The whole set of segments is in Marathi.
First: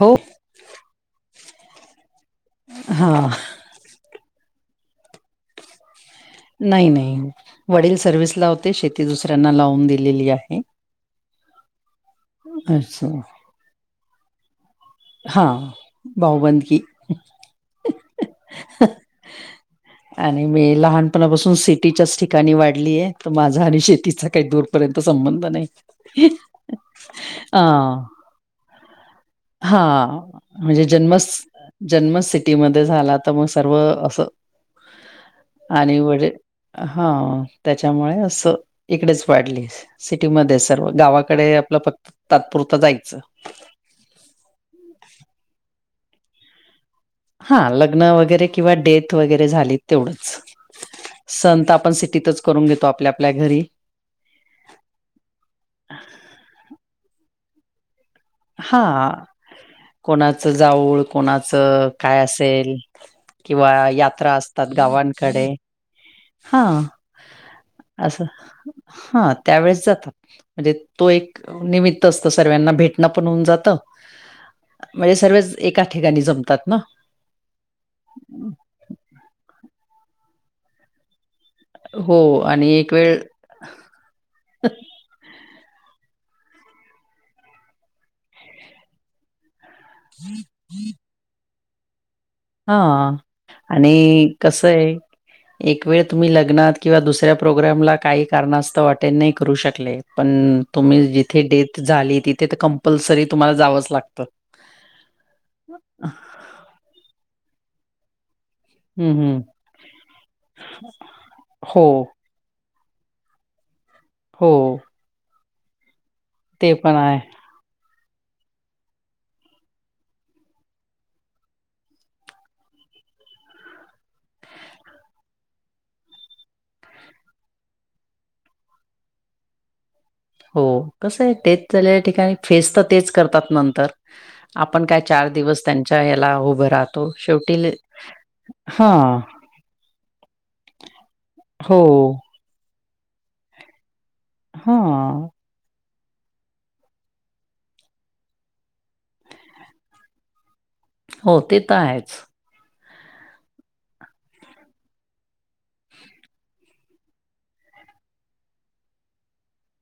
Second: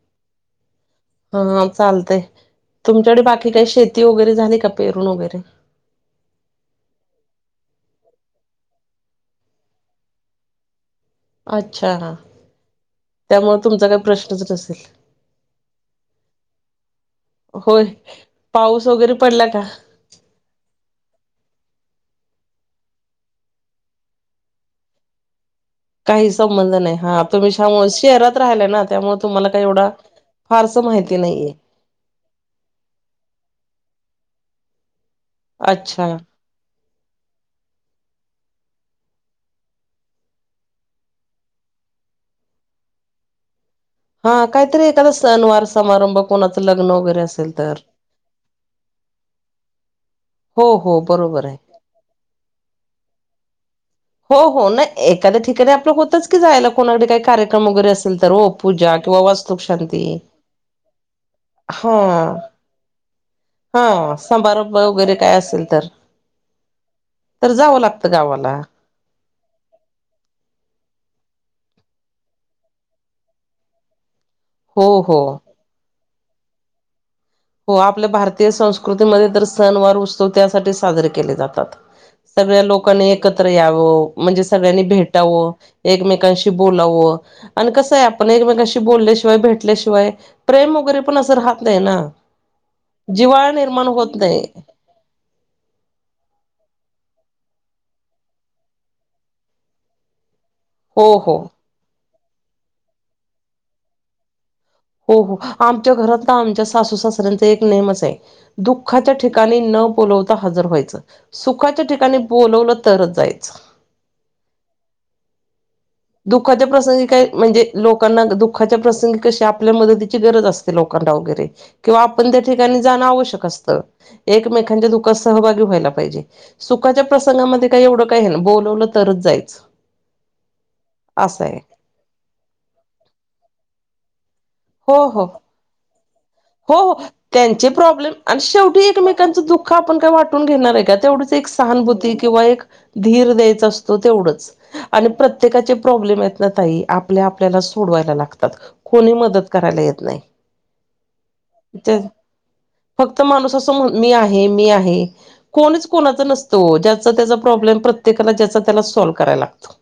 हो. हा, चालतंय. हा तुमच्याकडे बाकी काही, शेती वगैरे झाली का पेरून वगैरे? नाही-नाही. वडील सर्व्हीसला होते, शेती दुसऱ्यांना लावून दिलेली आहे. अच्छा ह असं त्यामुळे तुमचा काही प्रश्नच नसेल. हां भाऊबंद की. होय पाऊस वगैरे पडला का. आणि मी लहानपणापासून सिटीच्याच ठिकाणी वाढलीय तर माझा आणि शेतीचा काही दूर. पर्यंत संबंध नाही. काही संबंध नाही. हा, अ तुमच्यामूळं शहरात राहिलाय ना त्यामुळे तुम्हाला काही हा एवढा फारसं माहिती नाहीये. जन्म सिटी मध्ये झाला, तर मग सर्व असं आणि अच्छा म्हजे हा, त्याच्यामुळे असं इकडेच वाढलीस. सिटीमध्येच सर्व. गावाकडे आपलं, फक्त तात्पुरतं जायचं. हा काहीतरी एखादा सनवार समारंभ कोणाचं लग्न वगैरे अस. हा लग्न वगैरे किंवा डेथ वगैरे झाली तेवढंच. हो हो बरोबर आहे संण तर आपण सिटीतच करून घेतो आपल्या आपल्या घरी हो हो ना एखाद्या ठिकाणी आपलं होतच की जायला कोणाकडे काही कार्यक्रम वगैरे अस. हा कोणाचं जाऊळ कोणाचं काय हा असेल. किंवा हा यात्रा असतात समारंभ गावां वगैरे काय कडे असेल तर हां तर जावं लागतं अस. गावाला हा त्यावेेळेस जातात म्हणजे तो एक निमित्त असतो सर्वांना भेट. भेटन पण होऊन जात हो हो म्हणजे सर्वच एका ठिकाणी जमतात ना. हो आपल्या भारतीय संस्कृतीमध्ये तर सण वार उत्सव त्यासाठी साजरे केले जातात. हो सगळ्या आणि एक लोकांनी वेळ एकत्र. एकत्र याव म्हणजे सगळ्यांनी भेटावं एकमेकांशी बोलावं. आणि कसं आहे आपण एकमेकांशी बोलल्याशिवाय भेटल्याशिवाय प्रेम वगैरे पण असं राहत नाही ना. हा जिव्हाळा निर्माण आणि होत नाही कसं आहे. एक वेळ तुम्ही लग्नात किंवा दुसऱ्या प्रोग्रामला काही कारणास्तव अटेंड नाही करू शकले. पण तुम्ही हो हो जिथे डेथ झाली तिथे कंपल्सरी तुम्हाला जावंच लागतं. हो हो आमच्या घरात तर आमच्या सासू सासऱ्यांचा एक नियमच आहे हम्म दुःखाच्या हम्म. ठिकाणी न बोलवता हजर व्हायचं सुखाच्या हो, ठिकाणी बोलवलं तरच जायचं हो दुःखाच्या ते पण प्रसंगी आहे. काय म्हणजे लोकांना दुःखाच्या प्रसंगी कशी आपल्या मदतीची गरज असते लोकांना वगैरे किंवा आपण त्या ठिकाणी जाणं आवश्यक असतं एकमेकांच्या दुखात सहभागी व्हायला पाहिजे सुखाच्या प्रसंगामध्ये काय एवढं काय आहे नाही बोलवलं तरच जायचं हो कसं आहे डेथ झालेल्या ठिकाणी फेस तर तेच करतात नंतर आपण काय हो हो चार दिवस त्यांच्या याला उभं हो हो राहतो शेवटी त्यांचे प्रॉब्लेम आणि शेवटी हां. एकमेकांचं दुःख आपण काय वाटून घेणार आहे का तेवढी हो. सहानुभूती किंवा एक धीर द्यायचा असतो तेवढच आणि प्रत्येक हां. प्रत्येकाचे प्रॉब्लेम आहेते ना ताई आपल्या आपल्याला सोडवायला लागतात कोणी मदत करायला येत नाही हो ते तर आहेच फक्त माणूस असं मी आहे मी आहे कोणीच कोणाचा नसतो ज्याचा त्याचा प्रॉब्लेम प्रत्येकाला ज्याचा त्यालाच सोल्व्ह करावा लागतो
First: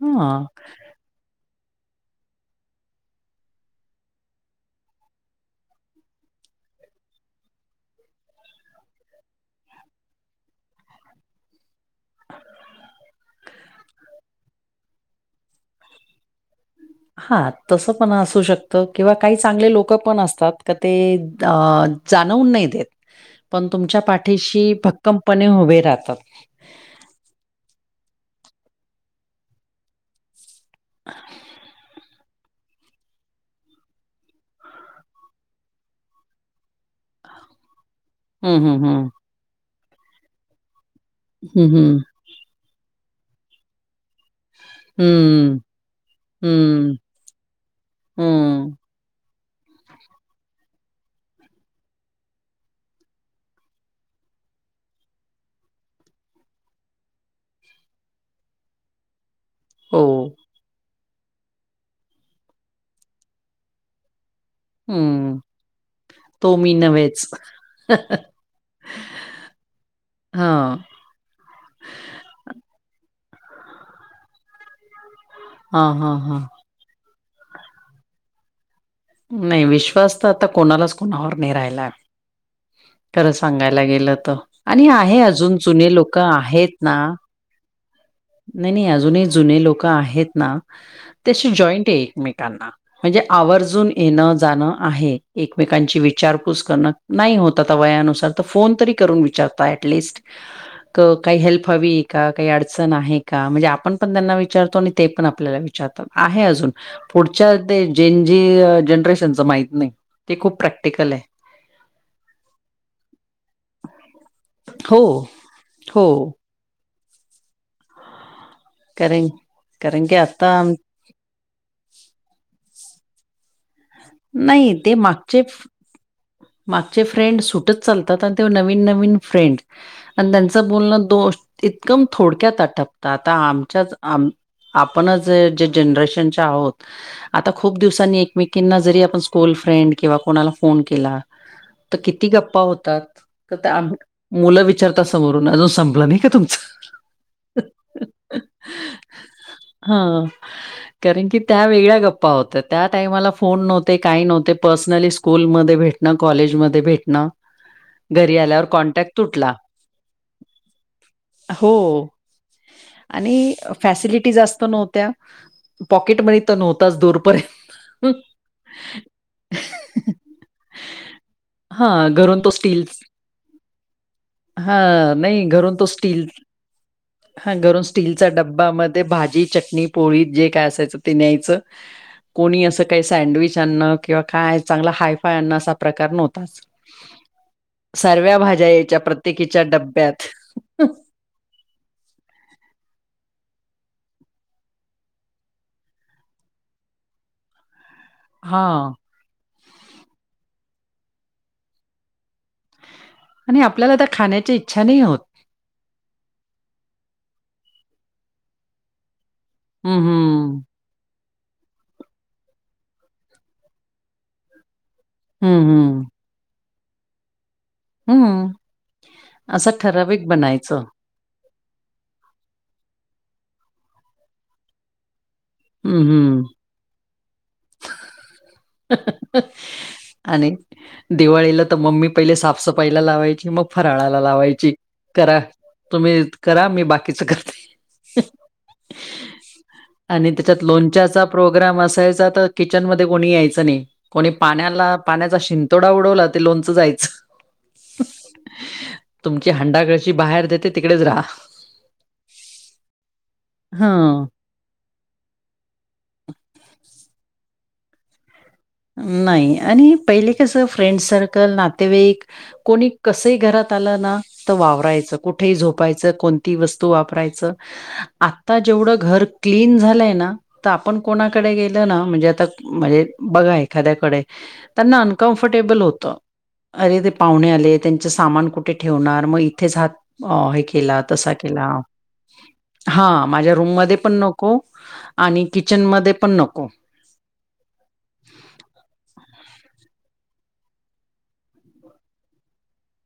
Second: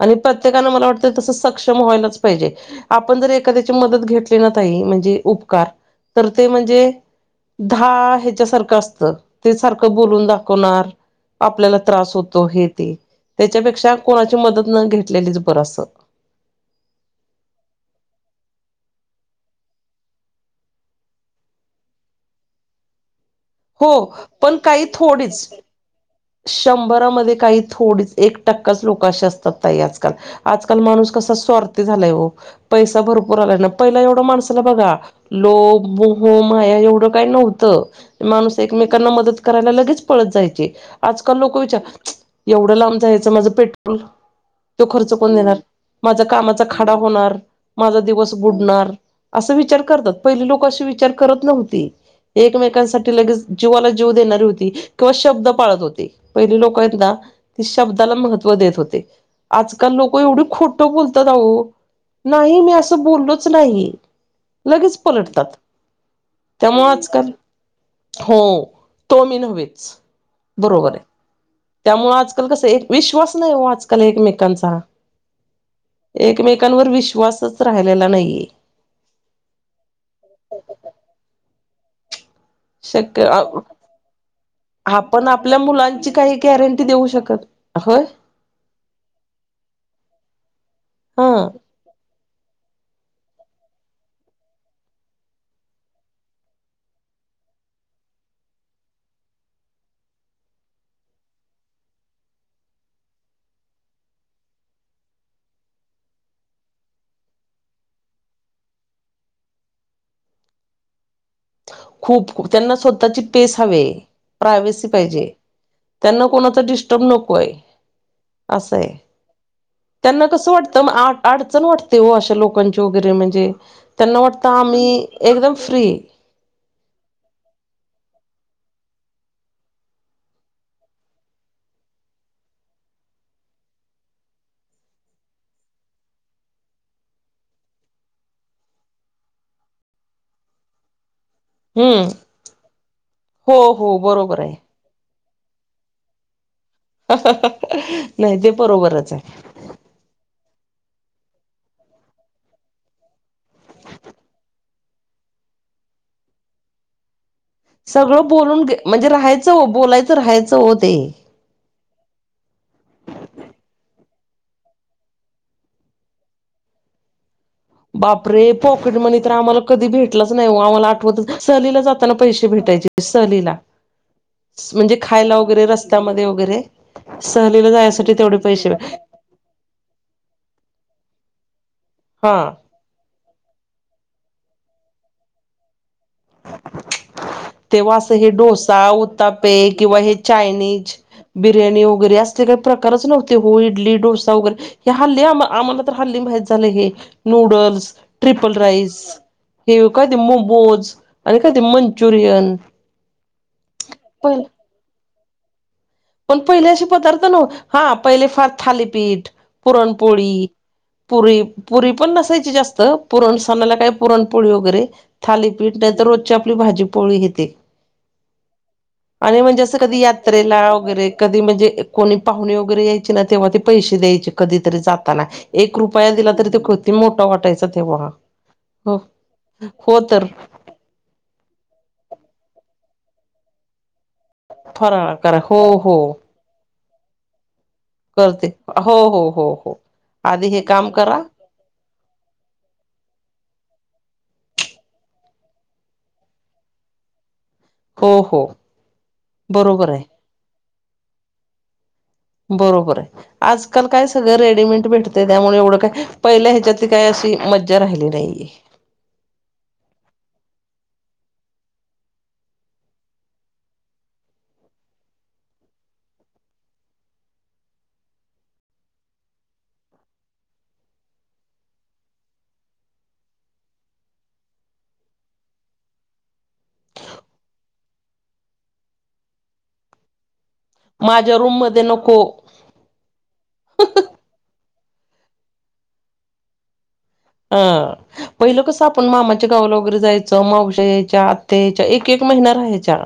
आणि हां. प्रत्येकानं मला वाटतं तस सक्षम व्हायलाच पाहिजे आपण जर एखाद्याची मदत घेतली ना ताई म्हणजे तर ते म्हणजे दहा ह्याच्यासारखं असत ते सारखं बोलून दाखवणार आपल्याला त्रास होतो हे ते त्याच्यापेक्षा कोणाची मदत न घेतलेलीच बर असते हा तसं पण असू शकतं किंवा काही चांगले लोक पण असतात का ते अ जाणवून नाही देत पण तुमच्या हो पण पाठीशी काही भक्कमपणे थोडीच उभे राहतात शंभरामध्ये काही थोडीच एक टक्काच लोक काही असतात ताई आजकाल आजकाल माणूस कसा स्वार्थी झालाय हो पैसा भरपूर आलाय ना पहिला एवढं माणसाला बघा लो मोह माया एवढं काय नव्हतं. हं, माणूस हं, हं. एकमेकांना मदत करायला लगेच पळत जायचे आजकाल लोक हं, हं. विचार एवढं लांब जायचं माझं पेट्रोल तो खर्च कोण देणार हं, माझ्या कामाचा खाडा हं, होणार माझा दिवस हं. बुडणार असं विचार करतात पहिले लोक असा विचार करत नव्हते एकमेकांसाठी लगेच जीवाला जीव देणारी होती किंवा शब्द पाळत होते पहिले लोक आहेत न ती शब्दाला महत्त्व देत होते आजकाल हो. लोक एवढी खोट खोट बोलतात आहो नाही मी असं बोललोच नाही लगेच हं. पलटतात. तो मी त्यामु नव्हेच. आजकाल हो तो मी नव्च हां. बरोबर आहे त्यामु आजकाल कसं एक विश्वास नाही हो आजकाल एकमेकांचा हम हम हम्. कांवर विश्वासच राहिलेला नाहीे. नाही विश्वास तर आता कोणालाच कोणावर नाही राहिला आहे. शक्य खरं सांगायला गेलं तर आणि आहे आपण अजून आपल्या जुने लोक आहेत ना. हो. नाही नाही अजूनही जुने लोक आहेत ना हा त्याशी जॉईंट आहे एकमेकांना म्हणजे आवर्जून येणं जाणं आहे एकमेकांची विचारपूस करणं. नाही होतता वयानुसार तर फोन तरी करून विचारता ऍटलिस्ट काही हेल्प हवी काही अडचणी नाही का म्हणजे आपण पण त्यांना विचारतो आणि ते पण आपल्याला विचारतो आहे अजून पुढच्या ते जे जी जनरेशनच माहित नाही ते खूप प्रॅक्टिकल आहे. खूप त्यांना स्वतःची पेस हवे प्रायवसी हो, पाहिजे हो. त्यांना कोणाचा डि नकोय असय कारण कारण की त्यांना कस आता वाटत म आठ. अडचण वाटते हो अशा लोकांची वगैरे म्हणजे त्यांना वाटतं नाही ते आम्ही मागचे एकदम फ्री मागचे फ्रेंड सुटत चालतात आणि ते नवीन नवीन फ्रेंड आणि त्यांचं बोलणं दोष इतकम थोडक्यात आटपत आता आमच्याच आम आपणच जे जनरेशनच्या आहोत आता खूप दिवसांनी एकमेकींना जरी आपण स्कूल फ्रेंड किंवा कोणाला फोन केला तर हम्म किती गप्पा होतात हो हो [unintelligible] बरोबर आहे मुलंवी विचारता समोरून अजून संपलं नाही का तुमचं. नाही ते बरोबरच आहे. हा. कारण की त्या वेगळ्या गप्पा होत्या त्या टायमाला फोन नव्हते काही नव्हते पर्सनली स्कूलमध धे भेटण कॉलेजमध्ये भेटण. सगळं बोलून घे म्हणजे राहायचं हो बोलायचं राहायचं हो ते. हो आणि फॅसलिटी जास्त नव्हत्या पॉकेट मध्ये तर नव्हताच दुरपर्यंत बापरे पॉकेट मनी तर आम्हाला कधी भेटलच नाही आम्हाला आठवतच सहलीला हां, जाताना पैसे भेटयचे सहलीला. हा म्हणजे खायला नाही वगैरे घरून तो रस्त्यामध्ये स्टील वगैरे हा सहलीला घरून जायसाठी स्टीलच्या तेवढे पैसे डब्बा मध्ये भाजी चटणी पोळीत जे काय असायचं ते न्यायच हा कोणी अस ते सँडविच आणण किंवा काय चांगला हायफाय अन्नाचा प्रकार नव्हताच. तेव्हा असं हे सर्व्या भाज्या डोसा यायच्या उतापे प्रत्येकीच्या किंवा हे डब्यात. चायनीज बिर्याणी वगैरे असले काही प्रकारच नव्हते हो इडली डोसा वगैरे हे हल्ली आम आम्हाला तर हल्ली माहित झाल हे नूडल्स ट्रिपल हां राईस हे काय ते मोमोज आणि काय ते मंचुरियन. आणि आपल्याला त्या पहिला खाण्याची इच्छा नाही होत. पण पहिले अशे पदार्थ नो हा पहिले फार थालीपीठ हं, पुरणपोळी हं. पुरी पुरी पण नसायची जास्त पुरण सनाला काय पुरणपोळी वगैरे. हं, थालीपीठ नाही तर हं. रोजची आपली भाजी पोळी हेते. हं. आणि म्हणजे असं कधी ठराविक यात्रेला बनायचं. वगैरे कधी म्हणजे कोणी पाहुणे वगैरे यायची ना तेव्हा ते पैसे द्यायचे कधीतरी जाताना एक हं, रुपया दिला हं. तरी ते किती मोठा वाटायचा तेव्हा हो हो तर. आणि दिवाळीला तर मम्मी पहिले साफसफाईला लावायची मग फराळाला लावाय ची फराळ करा हो हो तुम्ही करा मी बाकीच करते. करते हो हो हो हो आधी हे काम करा ग्राम असायचा तर किचन मध्ये कोणी यायच नाही कोणी पाण्याला पाण्याचा शिंतोडा उडवला ते लोणचं जायचं. हो हो तुमची हंडा बरोबर आहे कळशी बाहेर देते तिकडेच राहा. बरोबर आहे आजकाल हा काय सगळं रेडीमेट भेट ते त्यामुळे एवढं काय पहिल्या ह्याच्यातली काही अशी मज्जा राहिली नाहीये. नाही आणि पहिले कसं फ्रेंड सर्कल नातेवाईक कोणी कसही घरात आलं ना तर वावरायचं कुठेही झोपायचं कोणती वस्तू वापरायचं आता जेवढं घर क्लीन झालंय ना तर आपण कोणाकडे गेल ना म्हणजे आता म्हणजे बघा ये एखाद्याकडे त्यांना अनकम्फर्टेबल होतं. अरे ते पाहुणे आले त्यांचे सामान कुठे ठेवणार मग इथेच हात अ हे केला तसा माझ्या रूम केला. मध्ये नको हा माझ्या रूममध्ये पण नको आणि किचनमध्ये पण नको. [unintelligible] पहिलं कसं आपण मामाच्या गावाला वगैरे जायचो मावश्या यायच्या आत्त्या यायच्या एक एक महिना राहायच्या.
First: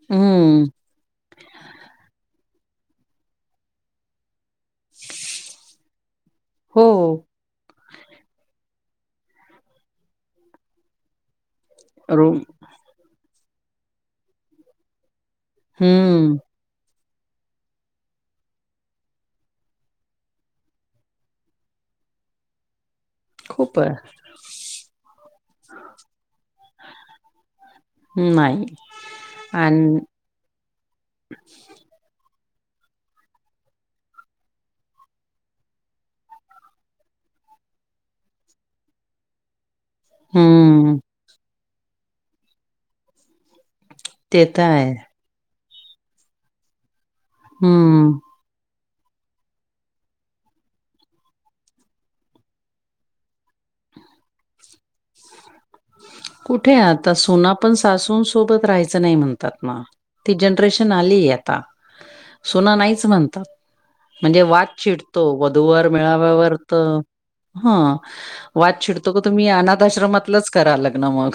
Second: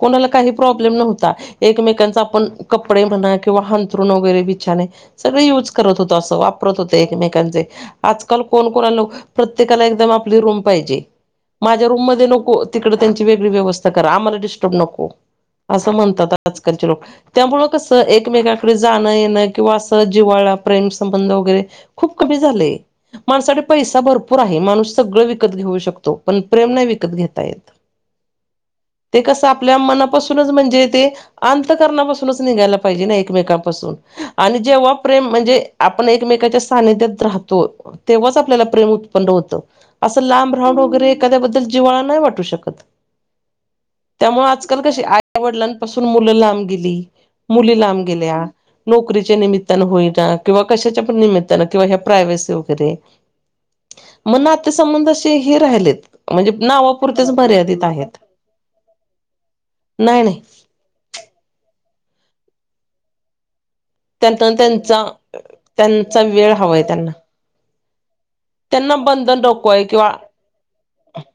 कोणाला काही हम्म. प्रॉब्लेम नव्हता एकमेकांचा आपण कपडे म्हणा किंवा हांथरुण वगैरे बी छान हे सगळ युज करत होतो अस वापरत हो. होते एकमेकांचे आज कल कोण कोणा लव प्रत्येकाला एकदम आपली रूम पाहिजे माझ्या रूम मध्ये नको. तिकड त्यांची वेगळी व्यवस्था कर आम्हाला डिस्टर्ब नको असं म्हणतात हम्म. आजकालचे लोक. त्यामुळं कसं एकमेकाकडे जाणं येणं किंवा असं जिवाळा प्रेम संंबंध वगैरे, खूप कमी झालंय माणसाठी खूप आहे. पैसा भर पूर आहे माणूस सगळं विकत घेऊ शकतो पण प्रेम नाही विकत घेता येत. नाही ते कस आपल्या आणि मनापासूनच म्हणजे ते आण अंतकरणापासूनच निघायला पाहिजे ना, एकमेककापासून. आणि जेव्हा प्रेम म्हणजे आपण एकमेकच्या सानिध्यात राहतो. तेव्हाच आपल्याला प्रेम उत्पन्न होतं असं लांब राऊंन हम्म. वगैरे, एखाद्या बद्दल जिव्हाला नाहि वाटू शकत ते त्यामुलं तर आजकाल आहे. कशे आय वडलांनपासून मुलं लांब गेली मुली लांब हम्म. गेल्या. नोकरीच्या निमित्तानं होईटा किंवा कशाच्या पण निमित्तानं किंवा ह्या प्रायवेसी हो. [unintelligible] मनात. त संबंध असे हे राहिलेत म्हणजे कुठे आता नावापुरतेच सुना पण मर्यादित आहेत. सासूंसोबत राहायचं नाही म्हणतात ना. नाही नाही. ती जनरेशन आली हे आता सुना नाहीच म्हणतात. म्हणजे त्यांना वाद त्यांचा छिडतो वधूवर त्यांचा वेळ मेळाव्यावर त हवाय त्यांना ह. वाद त्यांना छिडतो क बंधन तुम्ही अनाथ नकोय किंवा आश्रमातलंच करा लग्न मग.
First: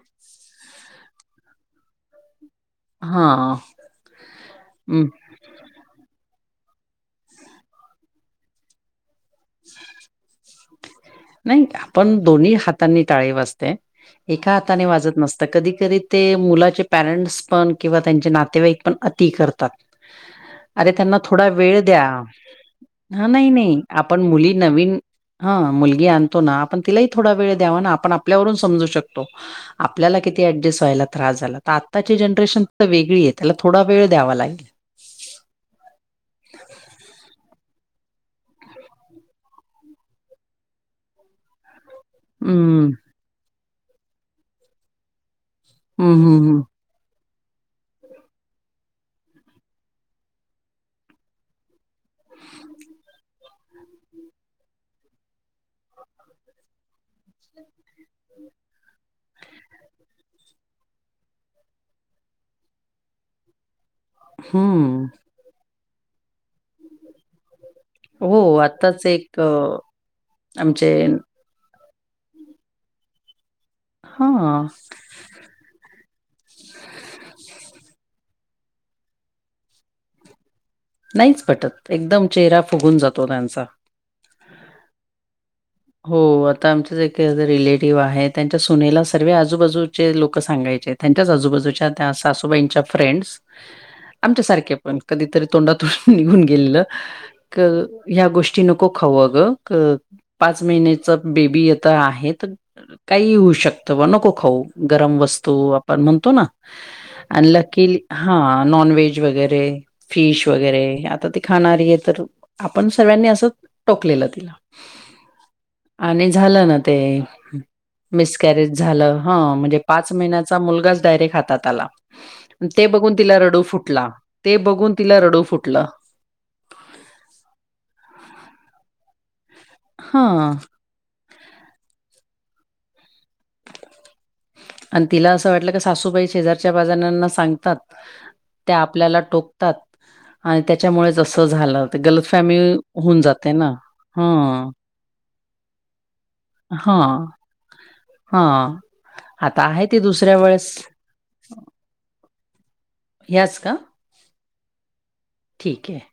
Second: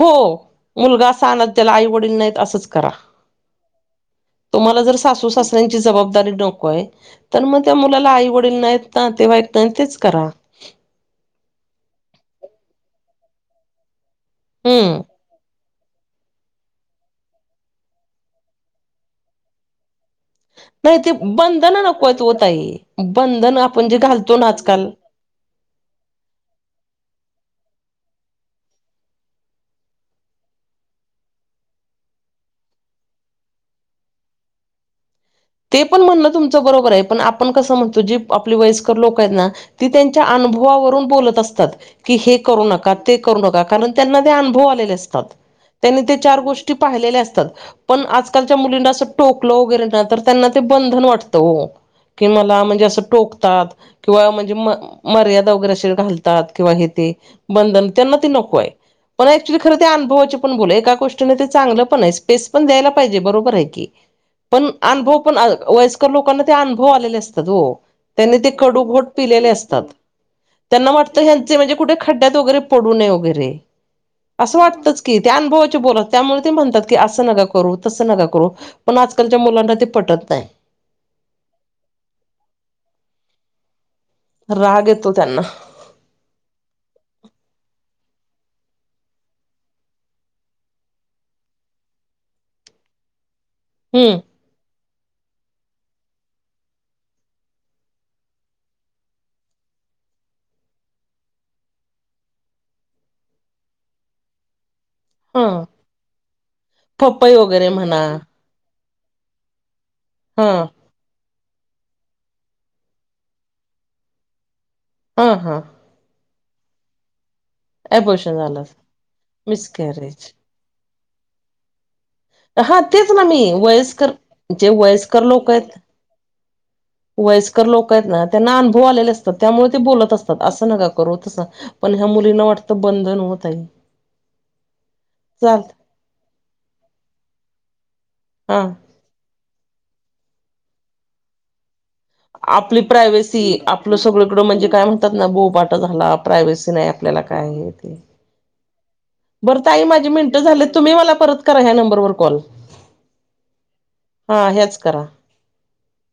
हो मुलगा असा आणत त्याला आईवडील नाहीत आसंच करा. हा. तुम्हाला जर सासू सास त्यांची जबाबदारी डोकोय तर मग त्या मुलाला आई वडील नाहीत ना, तेव्हा एक त्यान तेच कराव. नाही आपण दोन्ही हातानी टाळे वाजते एका हाताने हम्म वाजत नस त कधी कधी ते मुलाचे पॅरेंट्स पण किंवा त्यांचे नातेवाईक पण अती करतात. अरे नाही ते त्यांना थोडा बंधन वेळ द्या नकोत ओ ताई ह नाही बंधन नाही आपण जे आप घालतो ना मुली आजकाल नवीन हा मुलगी आणतो ना, आपण तिलाही थोडा वेळ द्याव ना, आपण आपल्यावरून समजू शकतो. आपल्याला किती ऍडजस्ट व्हायला त्रास झाला त आत्ताची जनरेशन त वेगळी हे त्याला थोडा वेळ द्यावा लागेल. ते पण म्हणणं तुमचं बरोबर आहे पण आपण कसं म्हणतो जी आपली वयस्कर लोक आहेत ना. ती त्यांच्या अनुभवावरून बोलत असतात. की हे करू हं, नका ते करू नका कारण त्यांना ते अनुभव आलेले असतात त्यांनी हं, ते हं, चार हं. गोष्टी पाहीलेले असतात पण आजलच्या मुलींटोकलं वगैरे तर त्यांना ते बंधन वाटत ओ कि मला म्हणजे अस टोकतात. किंवा म्हणजे म मर्यादा वगैरे अशील घालतात किंवा हे ते. बंधन त्यांना ती नकोय. पण ऍक्च्युली खरं त्या अनुभवाची पण बोल आहे एका गोष्टीने ते चांगलं पण आहे स्पेस पण द्यायला पाहिजे बरोबर आहे की. पण हम्म. अनुभव पण अ वयस्क कर लोकांना ते अनुभव आलेले असतात हो त्यांनी हो, ते कडू आत्ताच घोट एक अ, पिलेले असतात. त्यांना आमचे वाटत ह्यांचे म्हणजे कुठे खड्ड्यात वगैरे, पडू नये वगैरे आसं हां. वाटतच. की त्या अनुभवाचे बोल अस [unintelligible] त्यामुळे ते म्हणतात की असं नका करू तसं नका करू पण आजकालच्या मुलांना ते पटत नाही. नाहीच पटत एकदम चेहरा फुगून जातो त्यांचा. राग येतो त्यांना. हो आता आमचे ज एक रिलेटिव्ह आहे त्यांच्या सुनेला सर्व आजूबाजूचे लोक सांगायचेत. त्यांच्याच आजूबाजूच्या त्या सासूबाईंच्या फ्रेंड्स. हम्म. आमच्या सारखे पण कधीतरी तोंडातून निघून गेलेल. क ह्या गोष्टी नको खाऊ अगं क पाच महिन्याच बेबी आता आहे त काही होऊ शकतं बा नको खाऊ. गरम वस्तू हा. आपण म्हणतो ना पपई अन वगैरे म्हणा लकीली हा नॉन व्हेज वगैरे फिश हा वगैरे आता ते खाणारी आहे तर आपण सर्वांनी असं टोकलेलं तिला. हा हा. आणि झालं न ते मिसकॅरेज झालं ह म्हणजे पाच मिसकॅरेज महिन्याच चा मुलगाच डायरेक्ट हातात आला. हा ते तेच बघून ना मी तिला रडू फुटला वयस्कर ते जे बघून तिला वयस्कर रडू लोक येत फुटलं वयस्कर लोक आहेत ना त्यांना अनभव आलेले असतात त्यामुळे ते बोलत असतात हा असं नका करू तसं पण ह्या मुलींना वाटतं बंधन होतय. आणि तिला असं वाटलं की सासूबाई शेजारच्या पाजारांना सांगतात हा त्या आपल्याला टोक तात आणि त्याच्यामुळेच असं झालं. ते गलत फॅमी आपली होऊन प्रायव्हसी जाते ना. आपलं सगळकडं म्हणजे हं. काय म्हण तात ना बोबाटा झाला प्रायवसी नाही आपल्याला काय हे ते हा. बरं ताई माझी मिनटं झालेत तुम्ही मला परत करा ह्या नंबरवर कॉल. याच का हा ह्याच करा ठीक आहे.